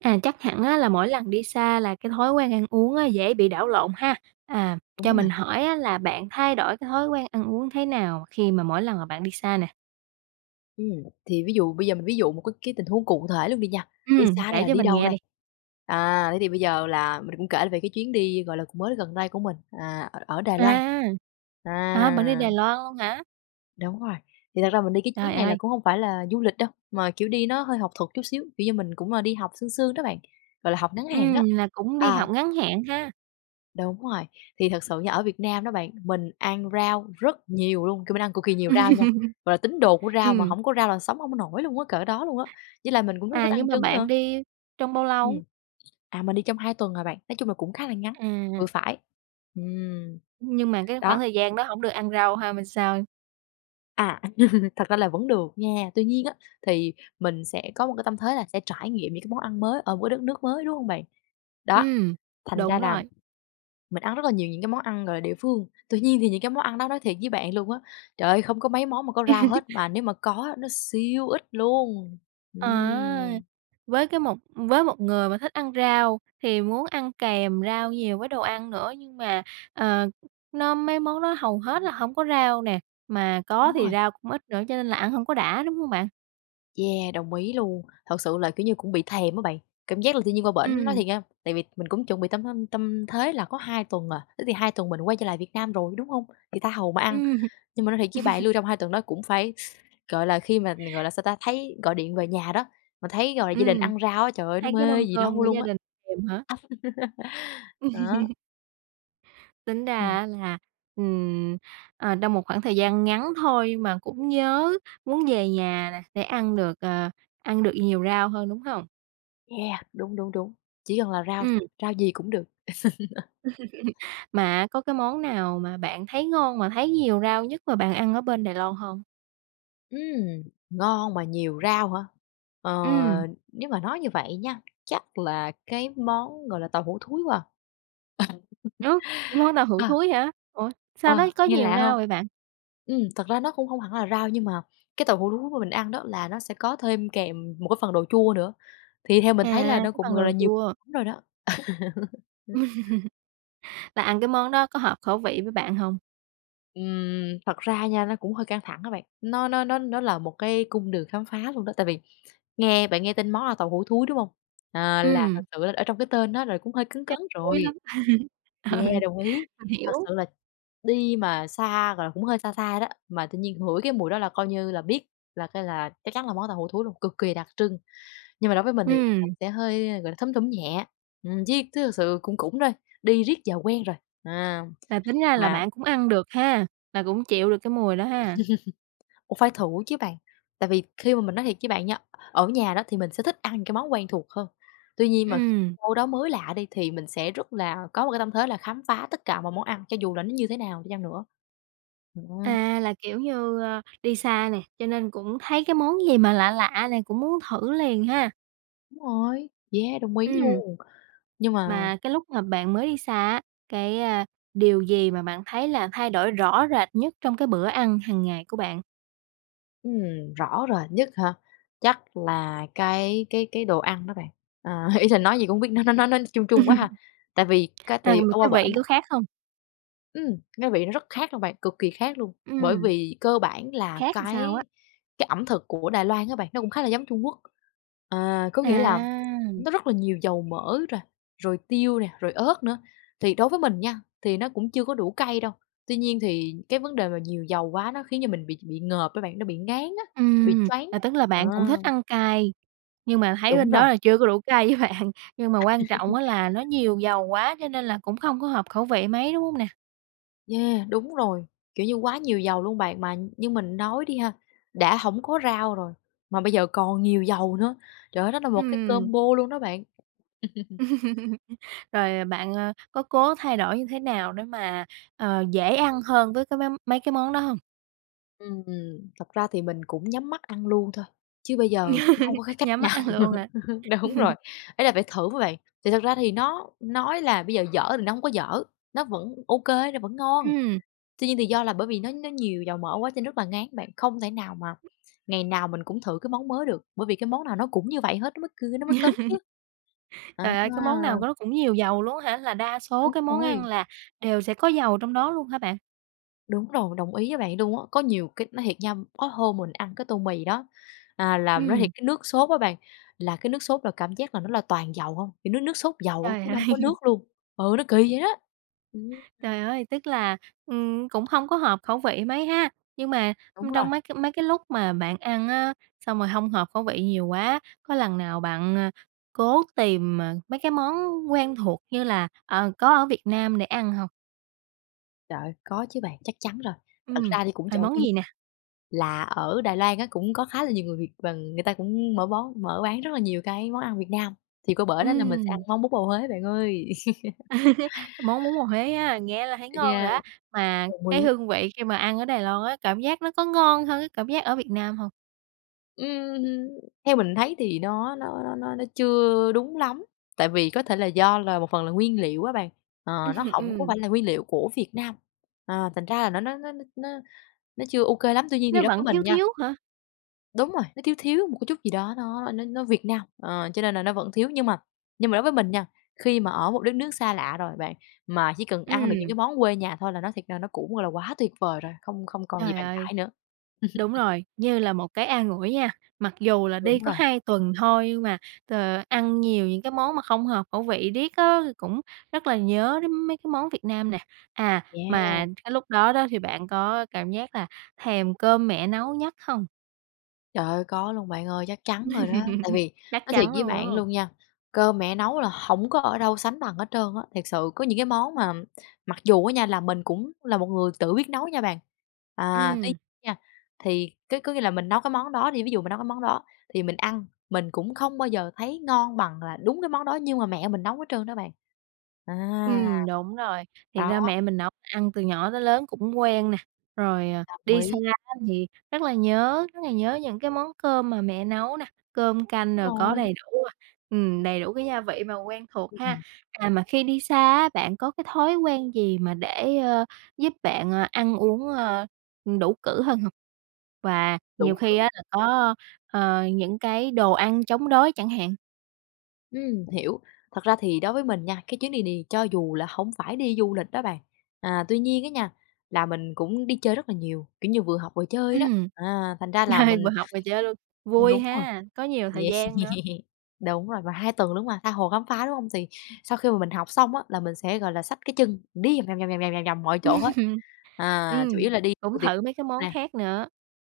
À, chắc hẳn á là mỗi lần đi xa là cái thói quen ăn uống á dễ bị đảo lộn ha? À, cho Đúng rồi. mình hỏi á là bạn thay đổi cái thói quen ăn uống thế nào khi mà mỗi lần mà bạn đi xa nè? Ừm, thì ví dụ bây giờ mình ví dụ một cái cái tình huống cụ thể luôn đi nha. Đi Ừm, xa ở đây kể là cho đi mình đâu nghe đây? đi. À, thế thì bây giờ là mình cũng kể về cái chuyến đi, gọi là, cũng mới gần đây của mình, à, ở ở Đài Loan, À! Hả? Bạn đi à. Đài Loan luôn hả? Đúng rồi, thì thật ra mình đi cái chuyến Trời này là ơi! cũng hổng phải là du lịch đâu, mà, kiểu, đi nó hơi học thuật chút xíu, kiểu như, mình cũng, ờ, đi học sương sương đó bạn, gọi là. học ngắn hạn đó, Ừm, là cũng đi à. học ngắn hạn há. Đúng rồi, thì thật sự nha ở Việt Nam đó bạn, mình ăn rau rất nhiều luôn, kiểu, mình ăn cực kỳ nhiều rau nha, gọi là tín đồ của rau mà Ừm. hổng có rau là sống hông có nổi luôn á, cỡ đó luôn á, với lại mình cũng rất là thích À, nhưng ăn mà trứng bạn nữa. đi trong bao lâu? Ừm, à, mình đi trong 2 tuần à bạn, nói chung là cũng khá là ngắn, vừa À. phải, ừm, Nhưng mà cái khoảng đó. thời gian đó hổng được ăn rau ha m sao? À, thật ra là vẫn được nha. Tuy nhiên á, thì mình sẽ có một cái tâm thế là sẽ trải nghiệm những cái món ăn mới ở một cái đất nước mới, đúng hông bạn? Đó, Ừm, thành ra đúng là rồi. mình ăn rất là nhiều những cái món ăn, gọi là, địa phương. Tuy nhiên thì những cái món ăn đó nói thiệt với bạn luôn á, trời ơi, không có mấy món mà có rau hết, mà nếu mà có nó siêu ít luôn, Ờ! ừm. Với cái một với một người mà thích ăn rau thì muốn ăn kèm rau nhiều với đồ ăn nữa, nhưng mà, ờ, nó mấy món đó hầu hết là hổng có rau nè, mà có Đúng thì rồi. rau cũng ít nữa cho nên là ăn hông có đã, đúng hông bạn? Yeah, đồng ý luôn. Thật sự là, kiểu như, cũng bị thèm á bạn, cảm giác là tự nhiên qua bển nói Ừm. thiệt nha, tại vì mình cũng chuẩn bị tâm, ưm, tâm thế là có 2 tuần à, thế thì 2 tuần mình quay trở lại Việt Nam rồi, đúng hông? Thì tha hồ mà ăn. Ừm. Nhưng mà nói thiệt với bạn luôn, trong 2 tuần đó cũng phải, gọi là, khi mà gọi là sao ta? Thấy gọi điện về nhà đó, mà thấy, gọi là, gia đình Ừm, ăn rau á, trời ơi, nó thấy cái mê mâm gì cơm đâu của luôn gia á. đình thèm hả? Đó. Tính ra Ừm. á là, ừm, ờ, trong một khoảng thời gian ngắn thôi mà cũng nhớ, muốn về nhà nè để ăn được, ờ, ăn được nhiều rau hơn, đúng hông? Yeah, đúng, đúng, đúng, chỉ cần là rau Ừm. thôi, rau gì cũng được. Mà có cái món nào mà bạn thấy ngon mà thấy nhiều rau nhất mà bạn ăn ở bên Đài Loan hông? Ừm, ngon mà nhiều rau hả? Ờ, Ừm. nếu mà nói như vậy nha, chắc là cái món gọi là tàu hủ thúi quá. Ơ, món tàu hủ Ờ, ờ. thúi hả? Ủa, sao Ờ, nó có nghe nhiều lạ rau hông? vậy bạn? Ừm, thật ra nó cũng không hẳn là rau, nhưng mà cái tàu hủ thúi mà mình ăn đó là nó sẽ có thêm kèm một cái phần đồ chua nữa, thì theo mình À, thấy là nó cái cũng, phần gọi đồ là, nhiều chua. lắm rồi đó. Ừm. Là ăn cái món đó có hợp khẩu vị với bạn hông? Ừm, thật ra nha, nó cũng hơi căng thẳng á bạn. Nó nó nó nó là một cái cung đường khám phá luôn đó. Tại vì nghe bạn nghe tên món tàu hủ thúi, đúng hông? À, là thật Ừm. sự ở trong cái tên đó rồi cũng hơi cấn cấn Chắc thúi rồi. lắm. Ừ, Yeah, đồng ý. mình Thật hiểu. sự là đi mà xa rồi cũng hơi xa xa đó, mà tự nhiên ngửi cái mùi đó là coi như là biết là cái là chắc chắn là món tàu hủ thúi luôn, cực kì đặc trưng. Nhưng mà đối với mình thì nó cũng Ừm. sẽ hơi, gọi là, thum thủm nhẹ. Ừm, diết t thật sự cũng cũng thôi, đi riết giờ quen rồi. À, Là tính ra là và bạn cũng ăn được ha, là cũng chịu được cái mùi đó ha. Cũng phải thử chứ bạn. Tại vì khi mà mình nói thiệt với bạn nha, ở nhà đó, thì mình sẽ thích ăn những cái món quen thuộc hơn. Tuy nhiên mà khi Ừm. đâu đó mới lạ đi, thì mình sẽ rất là có một cái tâm thế là khám phá tất cả mọi món ăn cho dù là nó như thế nào đi chăng nữa. Ừm. À, là kiểu như, ơ, đi xa này, cho nên cũng thấy cái món gì mà lạ lạ này, cũng muốn thử liền ha. Đúng rồi, Yeah, đồng ý Ừm. luôn, nhưng mà Mà cái lúc mà bạn mới đi xa á, cái, a, điều gì mà bạn thấy là thay đổi rõ rệt nhất trong cái bữa ăn hàng ngày của bạn? Ừm, rõ rồi nhất hả? Chắc là cái cái cái đồ ăn đó bạn. Ờ, ý là nói gì cũng hông biết nữa nó nó nói ch chung chung quá ha? Tại vì cái thì Ừ, ở qua cái bển vị lứa á khác không? Ừm, ngớ vị nó rất khác luôn bạn, cực kỳ khác luôn, bởi Ừm. vì cơ bản là Khác làm sao á? cái cái ẩm thực của Đài Loan á bạn, nó cũng khá là giống Trung Quốc. Ờ, có nghĩa là À! nó rất là nhiều dầu mỡ rồi, rồi tiêu nè, rồi ớt nữa. Thì đối với mình nha, thì nó cũng chưa có đủ cay đâu, tuy nhiên thì cái vấn đề mà nhiều dầu quá nó khiến cho mình bị bị ngợp á bạn, nó bị ngán á, nó bị Ừm. choáng À, á, tức là ờ. bạn cũng thích ăn cay, nhưng mà thấy Đúng bên rồi. đó là chưa có đủ cay với bạn nhưng mà quan trọng á là nó nhiều dầu quá cho nên là cũng không có hợp khẩu vị mấy, đúng hông nè? Yeah, đúng rồi. Kiểu như quá nhiều dầu luôn bạn. Mà như mình nói đi ha, đã hổng có rau rồi, mà bây giờ còn nhiều dầu nữa, trời ơi, nó là một cái Ừm. combo luôn đó bạn. Rồi, ờ, bạn, ơ, có cố thay đổi như thế nào để mà, ờ, dễ ăn hơn với cái mấy mấy cái món đó hông? Ưm, ừm. Thật ra thì mình cũng nhắm mắt ăn luôn thôi, chứ bây giờ cũng hông có cái cách Nhắm mắt nào. ăn luôn hả? Đúng rồi, ý là phải thử á bạn, thì thật ra thì nó nói là bây giờ dở thì nó hông có dở, nó vẫn ô kê, nó vẫn ngon, Ừm. tuy nhiên thì do là bởi vì nó nó nhiều dầu mỡ quá cho rất là ngán bạn, không thể nào mà ngày nào mình cũng thử cái món mới được, bởi vì cái món nào nó cũng như vậy hết, nó mới cừ nó mới cấn chứ. À Trời ơi! Cái ha. món nào của nó cũng nhiều dầu luôn á hả? Là đa số Đúng cái món ăn rồi. là đều sẽ có dầu trong đó luôn hả bạn? Đúng rồi, đồng ý với bạn luôn á. Có nhiều c nói thiệt nha, có hôm mình ăn cái tô mì đó, à, là nói thiệt, Ừm. cái nước sốt á bạn, là cái nước sốt là cảm giác là nó là toàn dầu hông. Thì nước nước sốt dầu Trời chứ nó hông ơi! có nước luôn. Ừ, nó kỳ vậy đó. Ừm. Trời ơi, tức là, ừm, cũng hông có hợp khẩu vị mấy ha. Nhưng mà, Đúng ưm, rồi. trong mấy cái mấy cái lúc mà bạn ăn á, xong rồi hông hợp khẩu vị nhiều quá, có lần nào bạn, ờ, cố tìm, ờ, mấy cái món quen thuộc như là, ờ, có ở Việt Nam để ăn hông? Trời ơi, có chứ bạn, chắc chắn rồi. Thật Ừm, ra thì cũng à, trộm món vía gì nè? là ở Đài Loan á, cũng có khá là nhiều người Việt và người ta cũng mở bón mở bán rất là nhiều cái món ăn Việt Nam. Thì qua bển á là mình sẽ ăn Ừm. món bún bò Huế bạn ơi. Món bún bò Huế á, nghe là thấy ngon rồi Yeah, á. Mà đồng cái ý. hương vị mà khi mà ăn ở Đài Loan á, cảm giác nó có ngon hơn cái cảm giác ở Việt Nam hông? Ừm hưm, theo mình thấy thì nó nó nó nó chưa đúng lắm, tại vì có thể là do là một phần là nguyên liệu á bạn. Ờ, nó hổng có Ừm. phải là nguyên liệu của Việt Nam. Ờ, thành ra là nó nó nó nó nó chưa ô kê lắm. Tuy nhiên thì Nó đối với vẫn mình thiếu nha thiếu hả? Đúng rồi, nó thiếu thiếu một cái chút gì đó nó nó nó Việt Nam, ờ, cho nên là nó vẫn thiếu, nhưng mà nhưng mà đối với mình nha, khi mà ở một đất nước xa lạ rồi bạn, mà chỉ cần ăn được những cái Ừm. món quê nhà thôi là nó thiệt ra nó cũng, gọi là, quá tuyệt vời rồi, không không còn gì Trời bàn ơi. cãi nữa. Đúng rồi, như là một cái an ủi nha. Mặc dù là đi Đúng có rồi. 2 tuần thôi nhưng mà, ờ, ăn nhiều những cái món mà không hợp khẩu vị riết á thì cũng rất là nhớ đến mấy cái món Việt Nam nè. À, Yeah. mà cái lúc đó đó thì bạn có cảm giác là thèm cơm mẹ nấu nhất hông? Trời ơi, có luôn bạn ơi, chắc chắn rồi đó. Tại vì Chắc nói thiệt chắn với luôn rồi, đúng bạn không? luôn nha, cơm mẹ nấu là hổng có ở đâu sánh bằng hết trơn á, thiệt sự có những cái món mà mặc dù á nha là mình cũng là một người tự biết nấu nha bạn. À, tuy Ừm. nha, thì cứ có nghĩa là mình nấu cái món đó đi, ví dụ mình nấu cái món đó thì mình ăn, mình cũng không bao giờ thấy ngon bằng là đúng cái món đó nhưng mà mẹ mình nấu hết trơn đó bạn. À. Ừm, đúng rồi. Thiệt Đó. ra mẹ mình nấu ăn từ nhỏ tới lớn cũng quen nè. Rồi, ờ, Đồng đi xa ý. á thì rất là nhớ, rất là nhớ những cái món cơm mà mẹ nấu nè, cơm canh Đúng rồi có rồi. đầy đủ, à, ừm, đầy đủ cái gia vị mà quen thuộc ha. Ừm. À, mà khi đi xa á, bạn có cái thói quen gì mà để, ơ, giúp bạn, ờ, ăn uống, ơ, ừ, đủ cữ hơn hông? Và Đủ nhiều khi cữ. á là có, ờ, những cái đồ ăn chống đói chẳng hạn? Ừm, hiểu. Thật ra thì đối với mình nha, cái chuyến đi đi cho dù là hổng phải đi du lịch đó bạn. À, tuy nhiên á nha, là mình cũng đi chơi rất là nhiều, kiểu như vừa học vừa chơi đó. Ừm. À, thành ra là mình Vừa học vừa chơi luôn, vui Đúng rồi. ha! Có nhiều thời Yeah. gian nữa. Đúng rồi, mà 2 tuần luôn mà, tha hồ khám phá, đúng hông? Thì sau khi mà mình học xong á, là mình sẽ, gọi là, xách cái chân đi vòng vòng, vòng vòng, vòng vòng mọi chỗ hết. À, Ừm, chủ yếu là đi cũng [unintelligible] thử mấy cái món nè. khác nữa.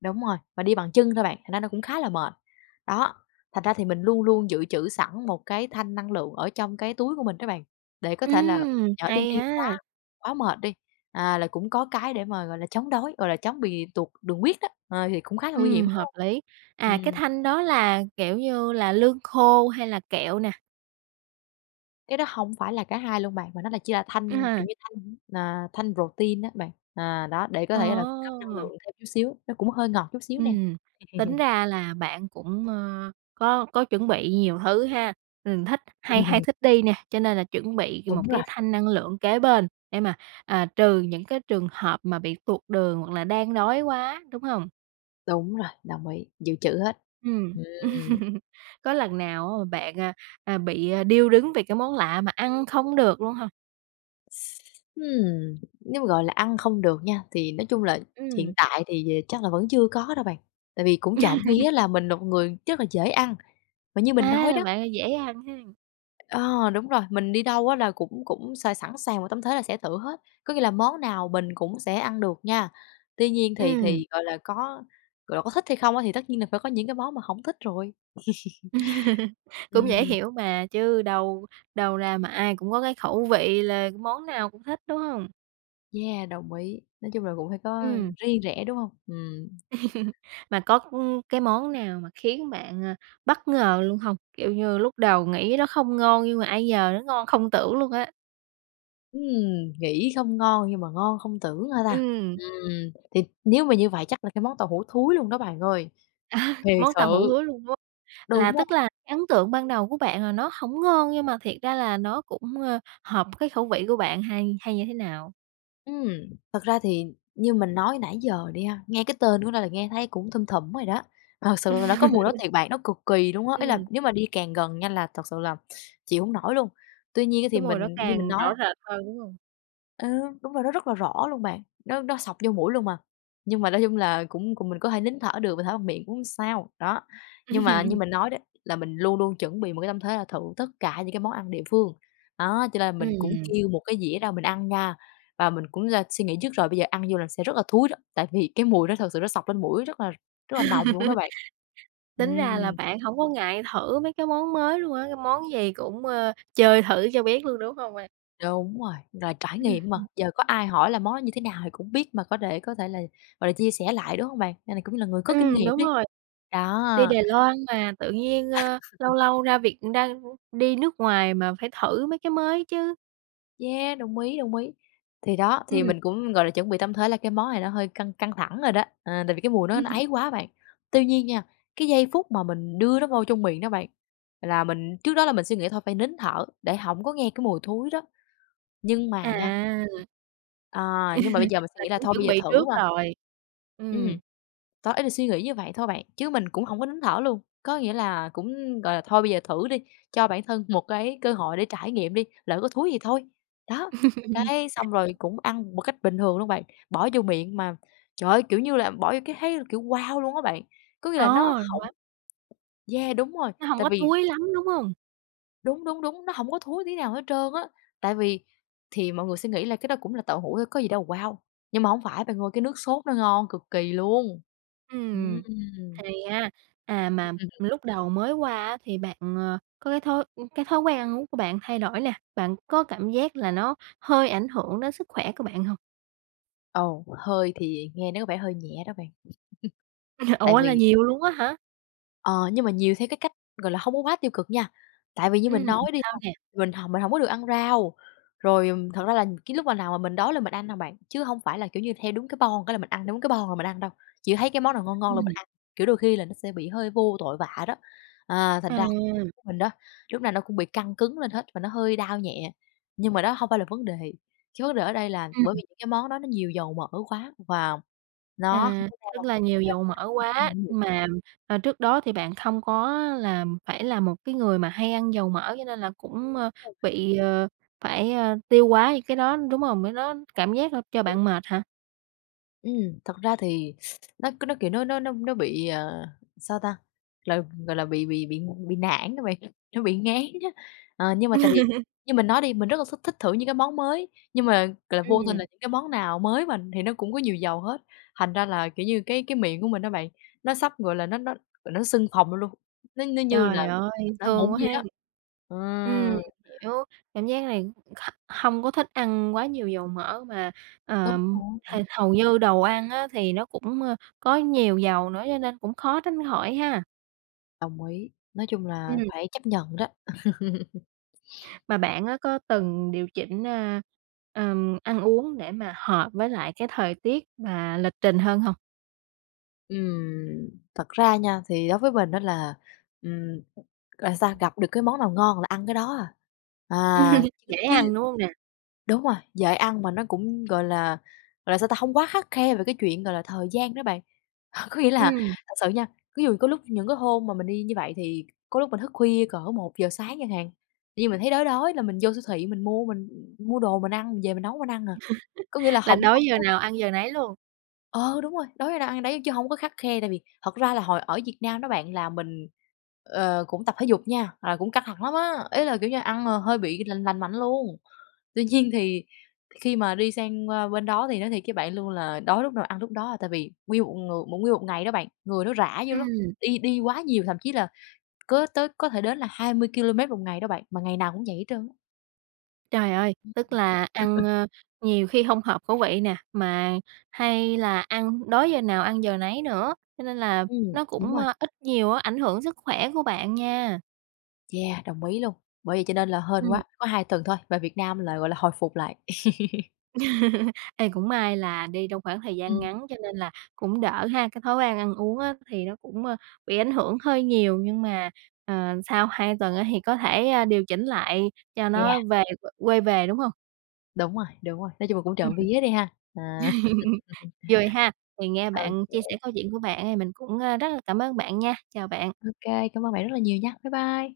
Đúng rồi, mà đi bằng chân thôi, bạn, thành ra nó cũng khá là mệt. Đó, thành ra thì mình luôn luôn dự trữ sẵn một cái thanh năng lượng ở trong cái túi của mình đó bạn. Để có thể là Ừm, nhỡ đi hay đi quá ha! quá mệt đi, à, là cũng có cái để mà, gọi là, chống đói, gọi là, chống bị tụt đường huyết đó. À, thì cũng khá là nguy hiểm, Ừm, đúng hợp không? lý. À, cái Ừm. thanh đó là, kiểu như là, lương khô hay là kẹo nè? Cái đó hông phải là cả hai luôn bạn, mà nó là chỉ là Ư thanh, hừ. kiểu như, thanh, à, thanh protein á bạn. À, đó, để có thể là cung cấp năng Ờ! lượng thêm chút xíu. Nó cũng hơi ngọt chút xíu nè. Ừm, tính ra là bạn cũng, ờ, có có chuẩn bị nhiều thứ ha. Mình thích hay hay thích đi nè, cho nên là chuẩn bị Đúng một rồi. cái thanh năng lượng kế bên để mà, à, trừ những cái trường hợp mà bị tuột đường hoặc là đang đói quá, đúng hông? Đúng rồi, đồng ý, dự trữ hết. Ừm. Ừm. Có lần nào mà bạn, à, à, bị, a, điêu đứng về cái món lạ mà ăn không được luôn hông? Ừm, nếu, gọi là, ăn không được nha, thì nói chung là hiện Ừm. tại thì, ờ, chắc là vẫn chưa có đâu bạn, tại vì cũng trộm vía là mình là một người rất là dễ ăn, mà như mình À, nói là đó bạn dễ ăn ha. Ờ, đúng rồi, mình đi đâu á là cũng cũng s sẵn sàng vào tâm thế là sẽ thử hết, có nghĩa là món nào mình cũng sẽ ăn được nha, tuy nhiên thì Ừm. thì, gọi là, có, gọi là, có thích hay không á, thì tất nhiên là phải có những cái món mà hổng thích rồi. Cũng dễ Ừm. hiểu mà, chứ đâu đâu ra mà ai cũng có cái khẩu vị là món nào cũng thích, đúng hông? Yeah, đồng ý, nói chung là cũng phải có Ừm. riêng rẽ, đúng hông? Ừm. Mà có, ưm, cái món nào mà khiến bạn, à, bất ngờ luôn hông? Kiểu như lúc đầu nghĩ nó không ngon nhưng mà ai nhờ nó ngon không tưởng luôn á. Ừm, nghĩ không ngon nhưng mà ngon không tưởng hả ta? Ừm. Ừm, thì nếu mà như vậy chắc là cái món tàu hủ thúi luôn đó bạn ơi. Thiệt Món tàu hủ sự! thúi luôn, đúng hông? Là Đúng rồi. tức là ấn tượng ban đầu của bạn là nó hổng ngon nhưng mà thiệt ra là nó cũng, ờ, hợp cái khẩu vị của bạn hay hay như thế nào? Ừm, thật ra thì như mình nói nãy giờ đi ha, nghe cái tên của nó là nghe thấy cũng thum thủm rồi đó. Thật sự là nó có mùi đó thiệt bạn, nó cực kỳ luôn á, ý là Ừm. nếu mà đi càng gần nha là thật sự là chịu hổng nổi luôn. Tuy nhiên á thì Cái mùi nó mình như mình càng nói á rõ rệt hơn, đúng hông? Ừm, đúng rồi. Nó rất là rõ luôn bạn, nó nó xộc vô mũi luôn mà. Nhưng mà nói chung là cũng cũng mình có thể nín thở được, mình thở bằng miệng cũng hông sao, đó. Nhưng mà như mình nói đấy, là mình luôn luôn chuẩn bị một cái tâm thế là thử tất cả những cái món ăn địa phương. Đó, cho nên là mình cũng Ừm. kêu một cái dĩa ra mình ăn nha, và mình cũng là suy nghĩ trước rồi, bây giờ ăn vô là sẽ rất là thúi đó, tại vì cái mùi đó thực sự nó xộc lên mũi rất là rất là nồng luôn đó bạn. Tính ra là Ừm. bạn hổng có ngại thử mấy cái món mới luôn á, cái món gì cũng, ơ, chơi thử cho biết luôn, đúng hông bạn? Đúng rồi. Rồi trải nghiệm mà, giờ có ai hỏi là món đó như thế nào thì cũng biết mà có thể có thể là, gọi là, chia sẻ lại, đúng hông bạn? Nên là cũng như là người có kinh Ừm, nghiệm đúng đi, rồi. đó. Đi Đài Loan mà tự nhiên, ơ, lâu lâu ra việc ra đi nước ngoài mà, phải thử mấy cái mới chứ. Yeah, đồng ý, đồng ý. Thì đó, thì Ừm. mình cũng, gọi là, chuẩn bị tâm thế là cái món này nó hơi căng căng thẳng rồi đó. Ờ, tại vì cái mùi nó nó ấy quá bạn. Tuy nhiên nha, cái giây phút mà mình đưa nó vô trong miệng đó bạn, là mình trước đó là mình suy nghĩ thôi phải nín thở để hổng có nghe cái mùi thúi đó. Nhưng mà nha À. à, nhưng mà bây giờ mình suy Là nghĩ là cũng thôi bây chuẩn giờ bị thử trước mà. rồi. Ừm. Ừm. Đó, ý là suy nghĩ như vậy thôi bạn, chứ mình cũng hổng có nín thở luôn. Có nghĩa là cũng, gọi là, thôi bây giờ thử đi, cho bản thân một cái cơ hội để trải nghiệm đi, lỡ có thúi thì thôi. Đó, cái xong rồi cũng ăn một cách bình thường luôn bạn, bỏ vô miệng mà trời ơi! Kiểu như là bỏ vô cái thấy kiểu "wow" luôn á bạn, có nghĩa là nó Ờ. Nó hổng Yeah, đúng rồi, Nó hông tại có vì thúi lắm, đúng hông? Đúng, đúng, đúng, nó hổng có thúi tí nào hết trơn á. Tại vì thì mọi người sẽ nghĩ là cái đó cũng là tàu hủ thôi có gì đâu wow, nhưng mà hông phải bạn ơi, cái nước sốt nó ngon cực kỳ luôn! Ừm, Ừm. thì á, à, mà Ừm. lúc đầu mới qua á thì bạn, ờ, có cái thói cái thói quen ăn uống của bạn thay đổi nè, bạn có cảm giác là nó hơi ảnh hưởng đến sức khỏe của bạn hông? Ồ, hơi thì nghe nó có vẻ hơi nhẹ đó bạn, tại Ủa, là vì nhiều luôn á hả? Ờ, nhưng mà nhiều theo cái cách, gọi là, hông có quá tiêu cực nha, tại vì như mình Ừm, nói đi, sao nè? mình hồng mình hổng có được ăn rau, rồi, ừm, thật ra là cái lúc mà nào mà mình đói là mình ăn hà bạn, chứ hông phải là, kiểu như, theo đúng cái boong cái là mình ăn, đúng cái boong là mình ăn đâu, chỉ thấy cái món nào ngon ngon là mình Ừm. ăn, kiểu, đôi khi là nó sẽ bị hơi vô tội vạ đó. À, thành À. ra [unintelligible] của mình đó, lúc nào nó cũng bị căng cứng lên hết và nó hơi đau nhẹ, nhưng mà đó hông phải là vấn đề. Cái vấn đề ở đây là bởi vì Ừm. những cái món đó nó nhiều dầu mỡ quá và nó hông À, có rau tức là nhiều dầu mỡ quá, [unintelligible] mà, à, trước đó thì bạn không có là phải là một cái người mà hay ăn dầu mỡ cho nên là cũng, ờ, [unintelligible] bị, ờ, phải, ờ, tiêu hóa những cái đó, đúng không? Cái đó cảm giác là cho Đồng ý. bạn mệt hả? Ừm, thật ra thì, nó cứ nó, kiểu, nó nó nó nó nó bị, ờ, sao ta? Là, gọi là, bị bị bị bị nản đó bạn, nó bị ngán á. Ờ, nhưng mà tại vì như mình nói đi, mình rất là thích thích thử những cái món mới, nhưng mà, gọi là, vô tình Ừm. là những cái món nào mới mà, thì nó cũng có nhiều dầu hết, thành ra là, kiểu như, cái cái miệng của mình á bạn, nó sắp, gọi là, nó nó, gọi, nó sưng phồng lên luôn, nó nó như là Trời ơi, sắp nổi thương mụn quá vậy ha! đó, Ừm, ừm. hiểu, cảm giác này h hông có thích ăn quá nhiều dầu mỡ mà, Đúng ờm, h rồi. hầu như đồ ăn á, thì nó cũng, ơ, có nhiều dầu nữa, cho nên cũng khó tránh khỏi ha. Đồng ý, nói chung là Ừm. phải chấp nhận đó. Mà bạn á, có từng điều chỉnh, à, ờm, ăn uống để mà hợp với lại cái thời tiết và lịch trình hơn hông? Ừm, thật ra nha, thì đối với mình á, là, ừm, là sao? Gặp được cái món nào ngon là ăn cái đó à, à, chứ Dễ chứ ăn, đúng hông nè? đúng rồi, dễ ăn mà nó cũng, gọi là gọi là, sao ta? Hông quá khắt khe về cái chuyện, gọi là, thời gian đó bạn, có nghĩa là Ừm. thật sự nha, ví dụ có lúc những cái hôm mà mình đi như vậy, thì có lúc mình thức khuya cỡ 1:00 sáng chẳng hạn, tự dưng mình thấy đói đói, là mình vô siêu thị mình mua mình mua đồ mình ăn, mình về mình nấu mình ăn à, có nghĩa là Là hổng đói hổng giờ có nào ăn giờ nấy luôn? Ờ, đúng rồi, đói đâu ăn đấy chớ hông có khắt khe, tại vì thật ra là hồi ở Việt Nam đó bạn là mình, ờ, cũng tập thể dục nha, là cũng căng thẳng lắm á, ý là, kiểu như, ăn, ờ, hơi bị lành lành mạnh luôn. Tuy nhiên thì khi mà đi sang, ơ, bên đó thì nói thiệt với bạn luôn là đói lúc nào ăn lúc đó à, tại vì nguyên một ng mà nguyên một ngày đó bạn, người nó rã dữ lắm, Ừm. đi đi quá nhiều, thậm chí là có tới có thể đến là 20 ki-lô-mét 1 ngày đó bạn, mà ngày nào cũng vậy hết trơn á. Trời ơi, Ưm, tức ừm. là ăn, ơ, nhiều khi hông hợp khẩu vị nè, mà hay là ăn đói giờ nào ăn giờ nấy nữa, cho nên là Ừm, nó đúng cũng, rồi. ơ, ít nhiều á, ảnh hưởng sức khỏe của bạn nha. Yeah, đồng ý luôn, bởi vậy cho nên là hên Ừm. quá, có 2 tuần thôi, về Việt Nam là, gọi là, hồi phục lại. Ê, cũng may là đi trong khoảng thời gian Ừm. ngắn cho nên là cũng đỡ ha, cái thói quen ăn uống á, thì nó cũng, ơ, bị ảnh hưởng hơi nhiều, nhưng mà, ờ, sau 2 tuần á hì có thể, a, điều chỉnh lại cho Yeah! nó về q quay về, đúng hông? Đúng rồi, đúng rồi, nói chung là cũng Ừm. trộm vía đi ha. À. Rồi ha, thì nghe Ô bạn kê. chia sẻ câu chuyện của bạn ấy mình cũng, ơ, rất là cảm ơn bạn nha, chào bạn. Ô kê, cảm ơn bạn rất là nhiều nha. Bye bye.